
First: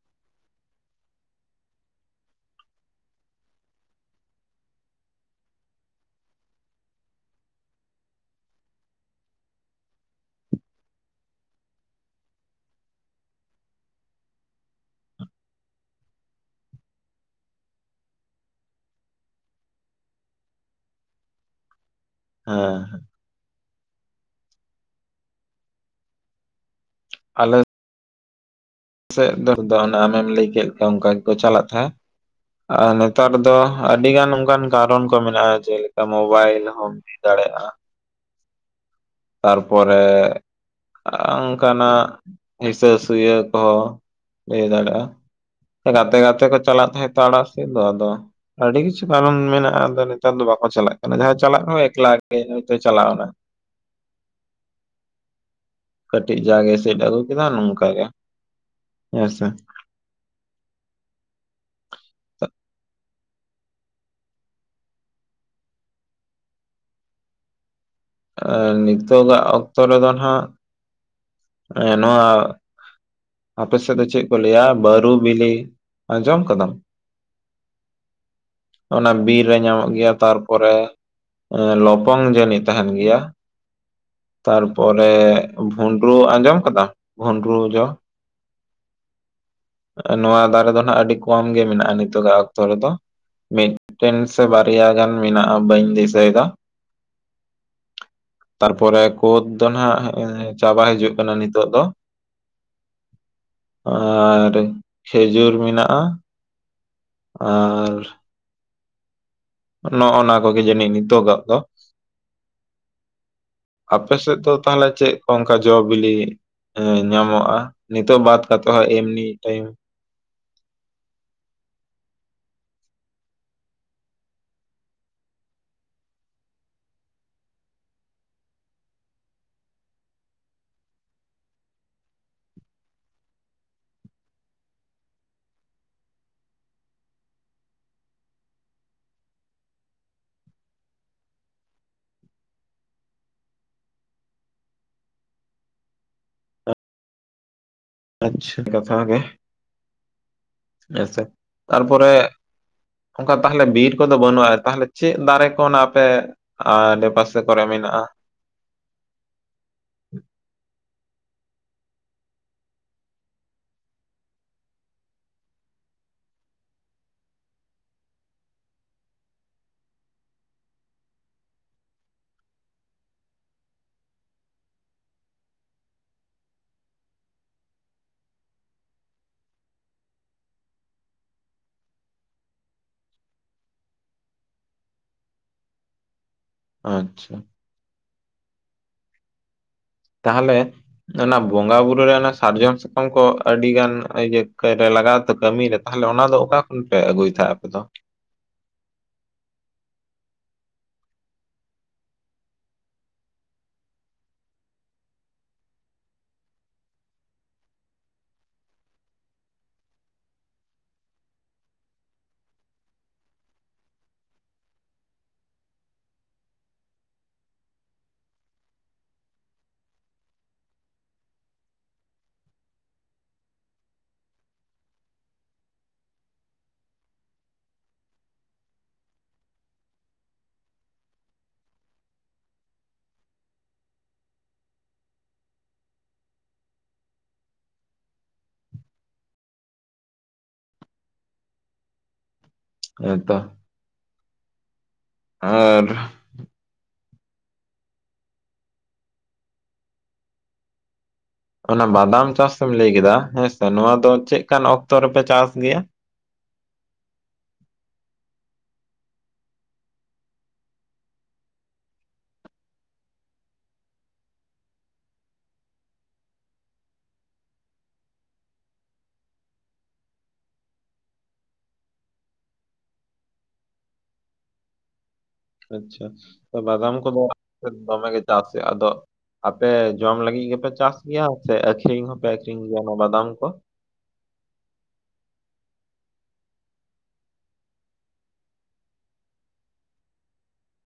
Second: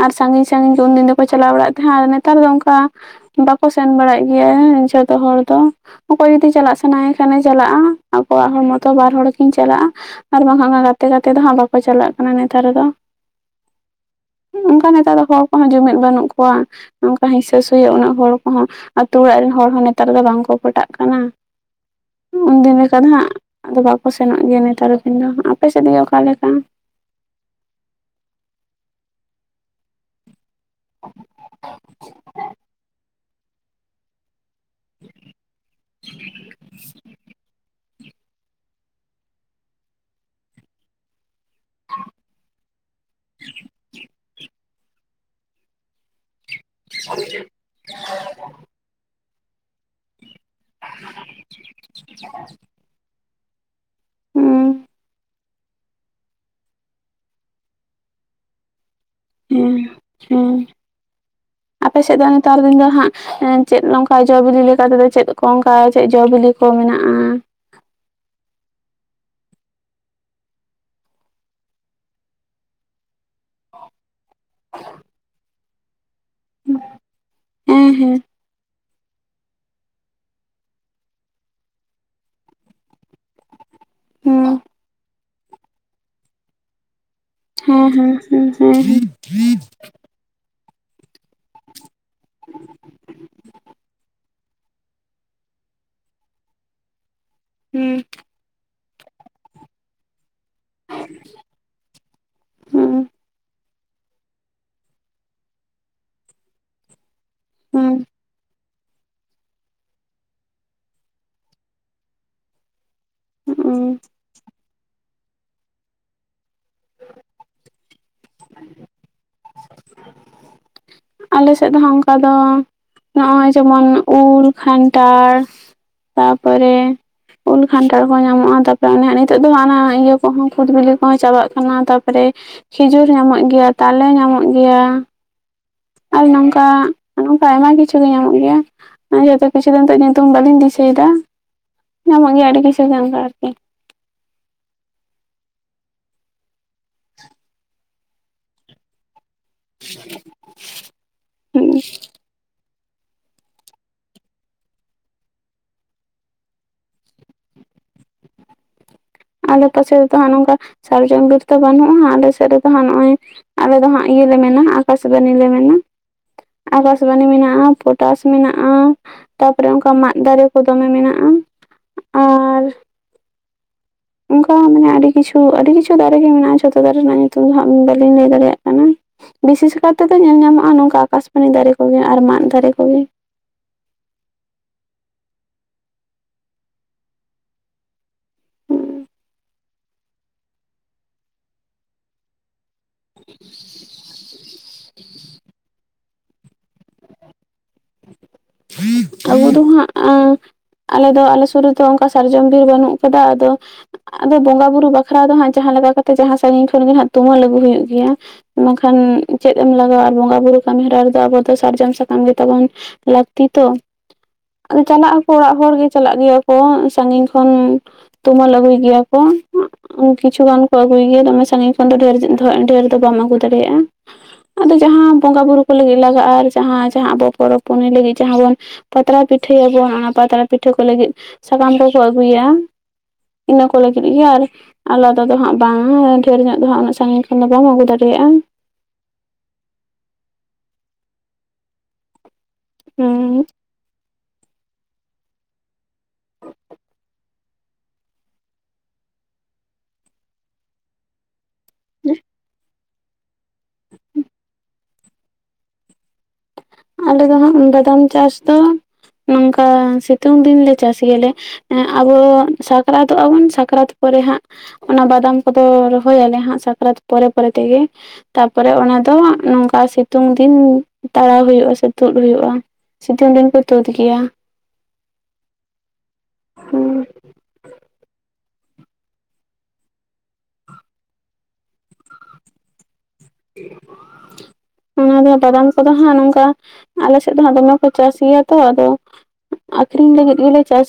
ᱟᱨ ᱥᱟᱺᱜᱤᱧ ᱥᱟᱺᱜᱤᱧ ᱜᱮ ᱩᱱᱫᱤᱱ ᱫᱚᱠᱚ ᱪᱟᱞᱟᱣ ᱵᱟᱲᱟᱜ ᱛᱟᱦᱮᱸᱜ ᱟᱨ ᱱᱮᱛᱟᱨ ᱫᱚ ᱚᱱᱠᱟ ᱵᱟᱠᱚ ᱥᱮᱱ ᱵᱟᱲᱟᱜ ᱜᱮᱭᱟ ᱡᱷᱚᱛᱚ ᱦᱚᱲ ᱫᱚ ᱚᱠᱚᱭ ᱡᱚᱫᱤ ᱪᱟᱞᱟᱜ ᱥᱟᱱᱟᱭᱮ ᱠᱷᱟᱱᱮ ᱪᱟᱞᱟᱜᱼᱟ ᱟᱠᱚᱣᱟᱜ ᱦᱚᱲᱢᱚᱛᱚ ᱵᱟᱨ ᱦᱚᱲ ᱠᱤᱱ ᱪᱟᱞᱟᱜᱼᱟ ᱟᱨ ᱵᱟᱝᱠᱷᱟᱱ ᱜᱟᱛᱮ ᱜᱟᱛᱮ ᱫᱚᱦᱟᱸᱜ ᱵᱟᱠᱚ ᱪᱟᱞᱟᱜ ᱠᱟᱱᱟ ᱱᱮᱛᱟᱨ ᱫᱚ ᱚᱱᱠᱟ ᱱᱮᱛᱟᱨ ᱫᱚ ᱦᱚᱲ ᱠᱚᱦᱚᱸ ᱡᱩᱢᱤᱫ ᱵᱟᱹᱱᱩᱜ ᱠᱚᱣᱟ ᱱᱚᱝᱠᱟ ᱦᱤᱸᱥᱟᱹ ᱥᱩᱭᱟᱹ ᱩᱱᱟᱹᱜ ᱦᱚᱲ ᱠᱚᱦᱚᱸ ᱟᱛᱳ ᱚᱲᱟᱜ ᱨᱮᱱ ᱦᱚᱲ ᱦᱚᱸ ᱱᱮᱛᱟᱨ ᱫᱚ ᱵᱟᱝᱠᱚ ᱯᱚᱴᱟᱜ ᱠᱟᱱᱟ [inaudible] ᱩᱱᱫᱤᱱ ᱦᱮᱸ ᱞᱮᱠᱟ ᱫᱚ ᱦᱟᱸᱜ ᱟᱫᱚ ᱵᱟᱠᱚ ᱥᱮᱱᱚᱜ ᱜᱮᱭᱟ ᱱᱮᱛᱟᱨ ᱫᱚ ᱠᱤᱱ ᱫᱚ ᱟᱯᱮ ᱥᱮᱫ ᱜᱮ ᱚᱠᱟ ᱞᱮᱠᱟ ᱟᱞᱮ ᱥᱮᱫ ᱫᱚ ᱫᱚ ᱟᱢᱮᱢ ᱞᱟᱹᱭ ᱠᱮᱫ ᱞᱮᱠᱟ ᱚᱱᱠᱟ ᱜᱮᱠᱚ ᱪᱟᱞᱟᱜ ᱛᱟᱦᱮᱸᱜ ᱟᱨ ᱱᱮᱛᱟᱨ ᱫᱚ ᱟᱹᱰᱤ ᱜᱟᱱ ᱚᱱᱠᱟᱱ ᱠᱟᱨᱚᱱ ᱠᱚ ᱢᱮᱱᱟᱜᱼᱟ ᱡᱮᱞᱮᱠᱟ ᱢᱳᱵᱟᱭᱤᱞ ᱦᱚᱢ ᱦᱩᱭ ᱫᱟᱲᱮᱭᱟᱜᱼᱟ ᱛᱟᱨᱯᱚᱨᱮ ᱚᱱᱠᱟᱱᱟᱜ ᱦᱤᱥᱟᱹ ᱥᱩᱭᱟᱹ ᱠᱚᱦᱚᱸ ᱤᱭᱟᱹ ᱫᱟᱲᱮᱭᱟᱜᱼᱟ ᱜᱟᱛᱮ ᱜᱟᱛᱮ ᱠᱚ ᱪᱟᱞᱟᱜ ᱛᱟᱦᱮᱸᱜ ᱛᱚ ᱟᱲᱟᱜ ᱥᱮᱫ ᱫᱚ ᱟᱫᱚ ᱟᱹᱰᱤ ᱠᱤᱪᱷᱩ ᱠᱟᱨᱚᱱ ᱢᱮᱱᱟᱜᱼᱟ ᱱᱮᱛᱟᱨ ᱫᱚ ᱵᱟᱠᱚ ᱪᱟᱞᱟᱜ ᱠᱟᱱᱟ ᱡᱟᱦᱟᱸᱭ ᱪᱟᱞᱟᱜ ᱨᱮᱦᱚᱸ ᱮᱠᱞᱟ ᱜᱮ ᱦᱚᱭᱛᱚᱭ ᱪᱟᱞᱟᱣ ᱮᱱᱟ ᱦᱩᱸ ᱠᱟᱹᱴᱤᱡ ᱡᱟᱜᱮ ᱥᱤᱫ ᱟᱜᱩ ᱠᱮᱫᱟ ᱱᱝᱠᱟ ᱜᱮ ᱦᱮᱸ ᱥᱮ ᱦᱮᱸ ᱟᱯᱮ ᱥᱮᱫ ᱫᱚ ᱱᱮᱛᱟᱨ ᱫᱤᱱ ᱫᱚ ᱦᱟᱸᱜ ᱪᱮᱫ ᱱᱝᱠᱟ ᱡᱚ ᱵᱤᱞᱤ ᱞᱮᱠᱟ ᱛᱮᱫᱚ ᱪᱮᱫ ᱠᱚ ᱚᱱᱠᱟ ᱪᱮᱫ ᱡᱚ ᱵᱤᱞᱤ ᱠᱚ ᱠᱚ ᱢᱮᱱᱟᱜᱼᱟ ᱱᱤᱛᱚᱜᱟᱜ ᱚᱠᱛᱚ ᱨᱮᱫᱚ ᱱᱟᱜ ᱱᱚᱣᱟ ᱟᱯ ᱥᱮᱫ ᱫᱚ ᱪᱮᱫ ᱠᱚ ᱞᱟᱹᱭᱟ ᱵᱟᱹᱨᱩ ᱵᱤᱞᱤ ᱟᱸᱡᱚᱢ ᱠᱟᱫᱟᱢ ᱦᱮᱸ ᱦᱮᱸ ᱚᱱᱟ ᱵᱤᱨ ᱨᱮ ᱧᱟᱢᱚᱜ ᱜᱮᱭᱟ ᱛᱟᱨᱯᱚᱨᱮ ᱞᱚᱯᱚᱝ ᱡᱟᱹᱱᱤᱡ ᱛᱟᱦᱮᱸᱱ ᱜᱮᱭᱟ ᱦᱩᱸ ᱛᱟᱨᱯᱚᱨᱮ ᱵᱷᱩᱸᱰᱨᱩ ᱟᱸᱡᱚᱢ ᱠᱟᱫᱟᱢ ᱵᱷᱩᱸᱰᱨᱩ ᱡᱚ ᱦᱮᱸ ᱦᱮᱸ ᱦᱮᱸ ᱦᱮᱸ ᱱᱚᱣᱟ ᱫᱟᱨᱮ ᱫᱚ ᱱᱟᱜ ᱟᱹᱰᱤ ᱠᱚᱢ ᱜᱮ ᱢᱮᱱᱟᱜᱼᱟ ᱱᱤᱛᱚᱜ ᱟᱜ ᱚᱠᱛᱚ ᱨᱮᱫᱚ ᱢᱤᱫᱴᱮᱱ ᱥᱮ ᱵᱟᱨᱭᱟ ᱜᱟᱱ ᱢᱮᱱᱟᱜᱼᱟ ᱵᱟᱹᱧ ᱫᱤᱥᱟᱹᱭ ᱮᱫᱟ ᱦᱮᱸ ᱛᱟᱨᱯᱚᱨᱮ ᱠᱳᱫ ᱫᱚ ᱱᱟᱜ ᱪᱟᱵᱟ ᱦᱤᱡᱩᱜ ᱠᱟᱱᱟ ᱱᱤᱛᱳᱜ ᱫᱚ ᱦᱩᱸ ᱟᱨ ᱠᱷᱮᱡᱩᱨ ᱢᱮᱱᱟᱜᱼᱟ ᱦᱩᱸ ᱟᱨ ᱱᱚᱜᱼᱱᱟ ᱠᱚᱜᱮ ᱡᱟᱹᱱᱤᱡ ᱱᱤᱛᱚᱜᱟᱜ ᱫᱚ ᱦᱩᱸ ᱟᱯᱮ ᱥᱮᱫ ᱫᱚ ᱛᱟᱦᱚᱞᱮ ᱪᱮᱫ ᱠᱚ ᱚᱝᱠᱟ ᱡᱚᱼ ᱵᱤᱞᱤ ᱦᱮᱸ ᱧᱟᱢᱚᱜᱼᱟ ᱱᱤᱛᱚᱜ ᱵᱟᱫ ᱠᱟᱛᱮᱫ ᱦᱚᱸ ᱮᱢᱱᱤ ᱴᱟᱭᱤᱢ ᱟᱞᱮ ᱥᱮᱫ ᱫᱚᱦᱟᱸ ᱚᱝᱠᱟ ᱫᱚ ᱱᱚᱜᱼᱚᱭ ᱡᱮᱢᱚᱱ ᱩᱞ ᱠᱷᱟᱱᱴᱷᱟᱲ ᱛᱟᱯᱚᱨᱮ ᱩᱞ ᱠᱷᱟᱱᱴᱷᱟᱲ ᱠᱚ ᱧᱟᱢᱚᱜᱼᱟ ᱛᱟᱯᱚᱨᱮ ᱚᱱᱮ ᱱᱤᱛᱚᱜ ᱫᱚ ᱚᱱᱟ ᱤᱭᱟᱹ ᱠᱚᱦᱚᱸ ᱠᱩᱫᱽ ᱵᱤᱞᱤ ᱠᱚᱦᱚᱸ ᱪᱟᱵᱟᱜ ᱠᱟᱱᱟ ᱛᱟᱨᱯᱚᱨᱮ ᱠᱷᱤᱡᱩᱨ ᱧᱟᱢᱚᱜ ᱜᱤᱭᱟ, ᱛᱟᱞᱮ ᱧᱟᱢᱚᱜ ᱜᱤᱭᱟ ᱾ ᱟᱨ ᱱᱚᱝᱠᱟ ᱱᱚᱝᱠᱟ ᱟᱭᱢᱟ ᱠᱤᱪᱷᱩ ᱜᱮ ᱧᱟᱢᱚᱜ ᱜᱤᱭᱟ᱾ [unintelligible] ᱠᱤᱪᱷᱩ [unintelligible] ᱵᱟᱹᱞᱤᱧ ᱫᱤᱥᱟᱹᱭ ᱫᱟ ᱧᱟᱢᱚᱜ ᱜᱤᱭᱟ ᱟᱹᱰᱤ ᱠᱤᱪᱷᱩ ᱜᱮ ᱟᱨᱠᱤ ᱾ ᱟᱪᱪᱷᱟ ᱠᱟᱛᱷᱟ ᱜᱮ ᱟᱪᱪᱷᱟ ᱦᱩᱸ ᱛᱟᱯᱚᱨ ᱨᱮ ᱚᱝᱠᱟ ᱛᱟᱦᱞᱮ ᱵᱤᱨ ᱠᱚᱫᱚ ᱵᱟᱹᱱᱩᱜᱼᱟ ᱛᱟᱦᱚᱞᱮ ᱪᱮᱜ ᱫᱟᱨᱮ ᱠᱷᱚᱱ ᱟᱯᱮ ᱟᱨ ᱟᱰᱮ ᱯᱟᱥᱮ ᱠᱚᱨᱮ ᱢᱮᱱᱟᱜᱼᱟ ᱟᱞᱮ ᱯᱟᱥᱮ ᱨᱮᱫᱚ ᱱᱚᱝᱠᱟ ᱥᱟᱨᱡᱚᱢ ᱵᱤᱨ ᱫᱚ ᱵᱟᱹᱱᱩᱜᱼᱟ ᱟᱞᱮ ᱥᱮᱫ ᱨᱮᱫᱚ ᱦᱟᱸᱜ ᱱᱚᱜᱼᱚᱭ ᱟᱞᱮ ᱫᱚ ᱦᱟᱸᱜ ᱤᱭᱟᱹ ᱞᱮ ᱢᱮᱱᱟ ᱟᱠᱟᱥᱵᱟᱱᱤ ᱞᱮ ᱢᱮᱱᱟ ᱟᱠᱟᱥᱵᱟᱱᱤ ᱢᱮᱱᱟᱜᱼᱟ ᱯᱚᱴᱟᱥ ᱢᱮᱱᱟᱜᱼᱟ ᱛᱟᱯᱚᱨᱮ ᱚᱱᱠᱟ ᱢᱟᱫ ᱫᱟᱨᱮ ᱠᱚ ᱫᱚᱢᱮ ᱢᱮᱱᱟᱜᱼᱟ ᱟᱨ ᱚᱝᱠᱟ ᱢᱟᱱᱮ ᱟᱹᱰᱤ ᱠᱤᱪᱷᱩ ᱟᱹᱰᱤ ᱠᱤᱪᱷᱩ ᱫᱟᱨᱮ ᱜᱮ ᱢᱮᱱᱟᱜᱼᱟ ᱡᱷᱚᱛᱚ ᱫᱟᱨᱮ ᱨᱮᱱᱟᱜ ᱧᱩᱛᱩᱢ ᱫᱚ ᱦᱟᱸᱜ ᱵᱟᱹᱞᱤᱧ ᱞᱟᱹᱭ ᱫᱟᱲᱮᱭᱟᱜ ᱠᱟᱱᱟ ᱵᱤᱥᱮᱥ ᱠᱟᱨᱮᱫᱚ ᱧᱮᱞ ᱧᱟᱢᱚᱜᱼᱟ ᱱᱚᱝᱠᱟ ᱟᱠᱟᱥᱯᱟᱱᱤ ᱫᱟᱨᱮ ᱠᱚᱜᱮ ᱟᱨ ᱢᱟᱫ ᱫᱟᱨᱮ ᱠᱚᱜᱮ ᱟᱪᱪᱷᱟ ᱛᱟᱦᱚᱞᱮ ᱚᱱᱟ ᱵᱚᱸᱜᱟ ᱵᱩᱨᱩ ᱨᱮ ᱚᱱᱟ ᱥᱟᱨᱡᱚᱢ ᱯᱷᱚᱝ ᱠᱚ ᱟᱹᱰᱤ ᱜᱟᱱ ᱤᱭᱟᱹ ᱞᱟᱜᱟᱣ ᱠᱟᱹᱢᱤ ᱨᱮ ᱛᱟᱦᱚᱞᱮ ᱚᱱᱟ ᱫᱚ ᱚᱠᱟ ᱠᱷᱚᱱ ᱯᱮ ᱟᱹᱜᱩᱭ ᱛᱟᱦᱮᱸᱫ ᱟᱯᱮ ᱫᱚ? ᱟᱞᱮ ᱫᱚ ᱦᱟᱸ ᱟ ᱟᱞᱮ ᱫᱚ ᱟᱞᱮ ᱥᱩᱨ ᱨᱮᱫᱚ ᱚᱝᱠᱟ ᱥᱟᱨᱡᱚᱢ ᱵᱤᱨ ᱵᱟᱹᱱᱩᱜ ᱠᱟᱫᱟ ᱟᱫᱚ ᱟᱫᱚ ᱵᱚᱸᱜᱟ ᱵᱩᱨᱩ ᱵᱟᱠᱷᱨᱟ ᱫᱚ ᱱᱟᱜ ᱡᱟᱦᱟᱸ ᱞᱮᱠᱟ ᱠᱟᱛᱮᱜ ᱡᱟᱦᱟ ᱥᱟᱺᱜᱤᱧ ᱠᱷᱚᱱᱜᱮ ᱦᱟᱸᱜ ᱛᱩᱢᱟᱹᱞ ᱟᱹᱜᱩ ᱦᱩᱭᱩᱜ ᱜᱤᱭᱟ᱾ ᱵᱟᱝᱠᱷᱟᱱ ᱪᱮᱫ ᱮᱢ ᱞᱟᱜᱟᱣᱟ ᱟᱨ ᱵᱚᱸᱜᱟ ᱵᱩᱨᱩ ᱠᱟᱹᱢᱤᱦᱚᱨᱟ ᱨᱮᱫᱚ ᱟᱵᱚ ᱫᱚ ᱥᱟᱨᱡᱚᱢ ᱥᱟᱠᱟᱢ ᱜᱮ ᱛᱵᱚᱱ ᱞᱟᱹᱠᱛᱤ ᱛᱚ ᱾ ᱟᱫᱚ ᱪᱟᱞᱟᱜ ᱟᱠᱚ ᱚᱲᱟᱜ ᱦᱚᱲ ᱜᱮ ᱪᱟᱞᱟᱜ ᱜᱮᱭᱟ ᱠᱚ ᱥᱟᱺᱟᱹᱜᱤᱧ ᱠᱷᱚᱱ ᱛᱩᱢᱟᱹ ᱟᱹᱜᱩᱭ ᱜᱮᱭᱟ ᱠᱚ ᱠᱤᱪᱷᱩ ᱜᱟᱱ ᱠᱚ ᱟᱹᱜᱩᱭ ᱜᱮᱭᱟ ᱫᱚᱢᱮ ᱥᱟᱹᱜᱤᱧ ᱠᱷᱚᱱ ᱫᱚ ᱰᱷᱮᱨ-ᱰᱷᱮᱨ ᱫᱚ ᱵᱟᱢ ᱟᱹᱜᱩ ᱫᱟᱲᱮᱭᱟᱜᱼᱟ᱾ ᱟᱫᱚ ᱡᱟᱦᱟᱸ ᱵᱚᱸᱜᱟ ᱵᱩᱨᱩ ᱠᱚ ᱞᱟᱹᱜᱤᱜ ᱞᱟᱜᱟᱜᱼᱟ ᱟᱵᱚ ᱯᱚᱨᱚᱵᱽ ᱯᱩᱱᱟᱹᱭ ᱞᱟᱹᱜᱤᱫ ᱡᱟᱦᱟᱸ ᱵᱚᱱ ᱯᱟᱛᱲᱟ ᱯᱤᱴᱷᱟᱹᱭᱟᱵᱚᱱ ᱚᱱᱟ ᱯᱟᱛᱲᱟ ᱯᱤᱴᱷᱟᱹ ᱠᱚ ᱞᱟᱹᱜᱤᱫ ᱥᱟᱠᱟᱢ ᱠᱚᱠᱚ ᱟᱹᱜᱩᱭᱟ᱾ ᱤᱱᱟᱹ ᱠᱚ ᱞᱟᱹᱜᱤᱫ ᱟᱨ ᱟᱞᱟᱫᱟ ᱫᱚ ᱦᱟᱸᱜ ᱵᱟᱝ ᱰᱷᱮᱨ ᱧᱚᱜ ᱫᱚ ᱦᱟᱜ ᱩᱱᱟᱹᱜ ᱥᱟᱺᱜᱤᱧ ᱠᱷᱚᱱ ᱫᱚ ᱵᱟᱢ ᱟᱹᱜᱩ ᱫᱟᱲᱮᱭᱟᱜᱼᱟ ᱾ ᱦᱮᱸ ᱛᱚ᱾ ᱦᱩᱸ ᱟᱨ ᱚᱱᱟ ᱵᱟᱫᱟᱢ ᱪᱟᱥᱮᱢ ᱞᱟᱹᱭ ᱠᱮᱫᱟ ᱦᱮᱸᱥᱮ ᱱᱚᱣᱟ ᱫᱚ ᱪᱮᱜᱠᱟᱱ ᱚᱠᱛᱚ ᱨᱮᱯᱮ ᱪᱟᱥ ᱜᱮᱭᱟ? ᱟᱞᱮ ᱫᱚ ᱦᱟᱸᱜ ᱵᱟᱫᱟᱢ ᱪᱟᱥ ᱫᱚ ᱱᱚᱝᱠᱟ ᱥᱤᱛᱩᱝ ᱫᱤᱱᱞᱮ ᱪᱟᱥ ᱜᱮᱭᱟᱞᱮ᱾ ᱟᱵᱚ ᱥᱟᱠᱨᱟᱛᱚᱜᱼᱟ ᱵᱚᱱ ᱥᱟᱠᱨᱟᱛ ᱯᱚᱨᱮ ᱦᱟᱸᱜ᱾ ᱚᱱᱟ ᱵᱟᱫᱟᱢ ᱠᱚᱫᱚ ᱨᱚᱦᱚᱞᱮ ᱦᱟᱸᱜ ᱥᱟᱠᱨᱟᱛ ᱯᱚᱨᱮ ᱯᱚᱨᱮ ᱛᱮᱜᱮ ᱾ ᱛᱟᱯᱚᱨᱮ ᱚᱱᱟ ᱫᱚ ᱱᱚᱝᱠᱟ ᱥᱤᱛᱩᱝ ᱫᱤᱱ ᱛᱟᱲᱟᱣ ᱦᱩᱭᱩᱜᱼᱟ ᱥᱮ ᱛᱩᱫ ᱦᱩᱭᱩᱜᱼᱟ ᱥᱤᱛᱩᱝ ᱫᱤᱱ ᱠᱚ ᱛᱩᱫ ᱜᱮᱭᱟ᱾ ᱟᱪᱪᱷᱟ ᱵᱟᱫᱟᱢ ᱦᱮᱸ ᱠᱚᱫᱚ ᱫᱚᱢᱮ ᱜᱮ ᱪᱟᱥᱮ ᱟᱫᱚ ᱟᱯᱮ ᱡᱚᱢ ᱞᱟᱹᱜᱤᱜ ᱜᱮᱯᱮ ᱪᱟᱥ ᱜᱮᱭᱟ, ᱥᱮ ᱟᱠᱷᱨᱤᱧ ᱦᱚᱸᱯᱮ ᱟᱠᱷᱨᱤᱧ ᱜᱮᱭᱟ ᱚᱱᱟ ᱵᱟᱫᱟᱢ ᱠᱚ? ᱚᱱᱟ ᱫᱚ ᱵᱟᱫᱟᱢ ᱠᱚᱫᱚ ᱦᱟᱸᱜ ᱱᱚᱝᱠᱟ ᱟᱞᱮ ᱥᱮᱫ ᱫᱚ ᱦᱟᱸᱜ ᱫᱚᱢᱮ ᱠᱚ ᱪᱟᱥ ᱜᱮᱭᱟ ᱛᱚ ᱟᱫᱚ ᱟᱠᱠᱷᱨᱤᱧ ᱞᱟᱹᱜᱤᱫ ᱜᱮᱞᱮ ᱪᱟᱥ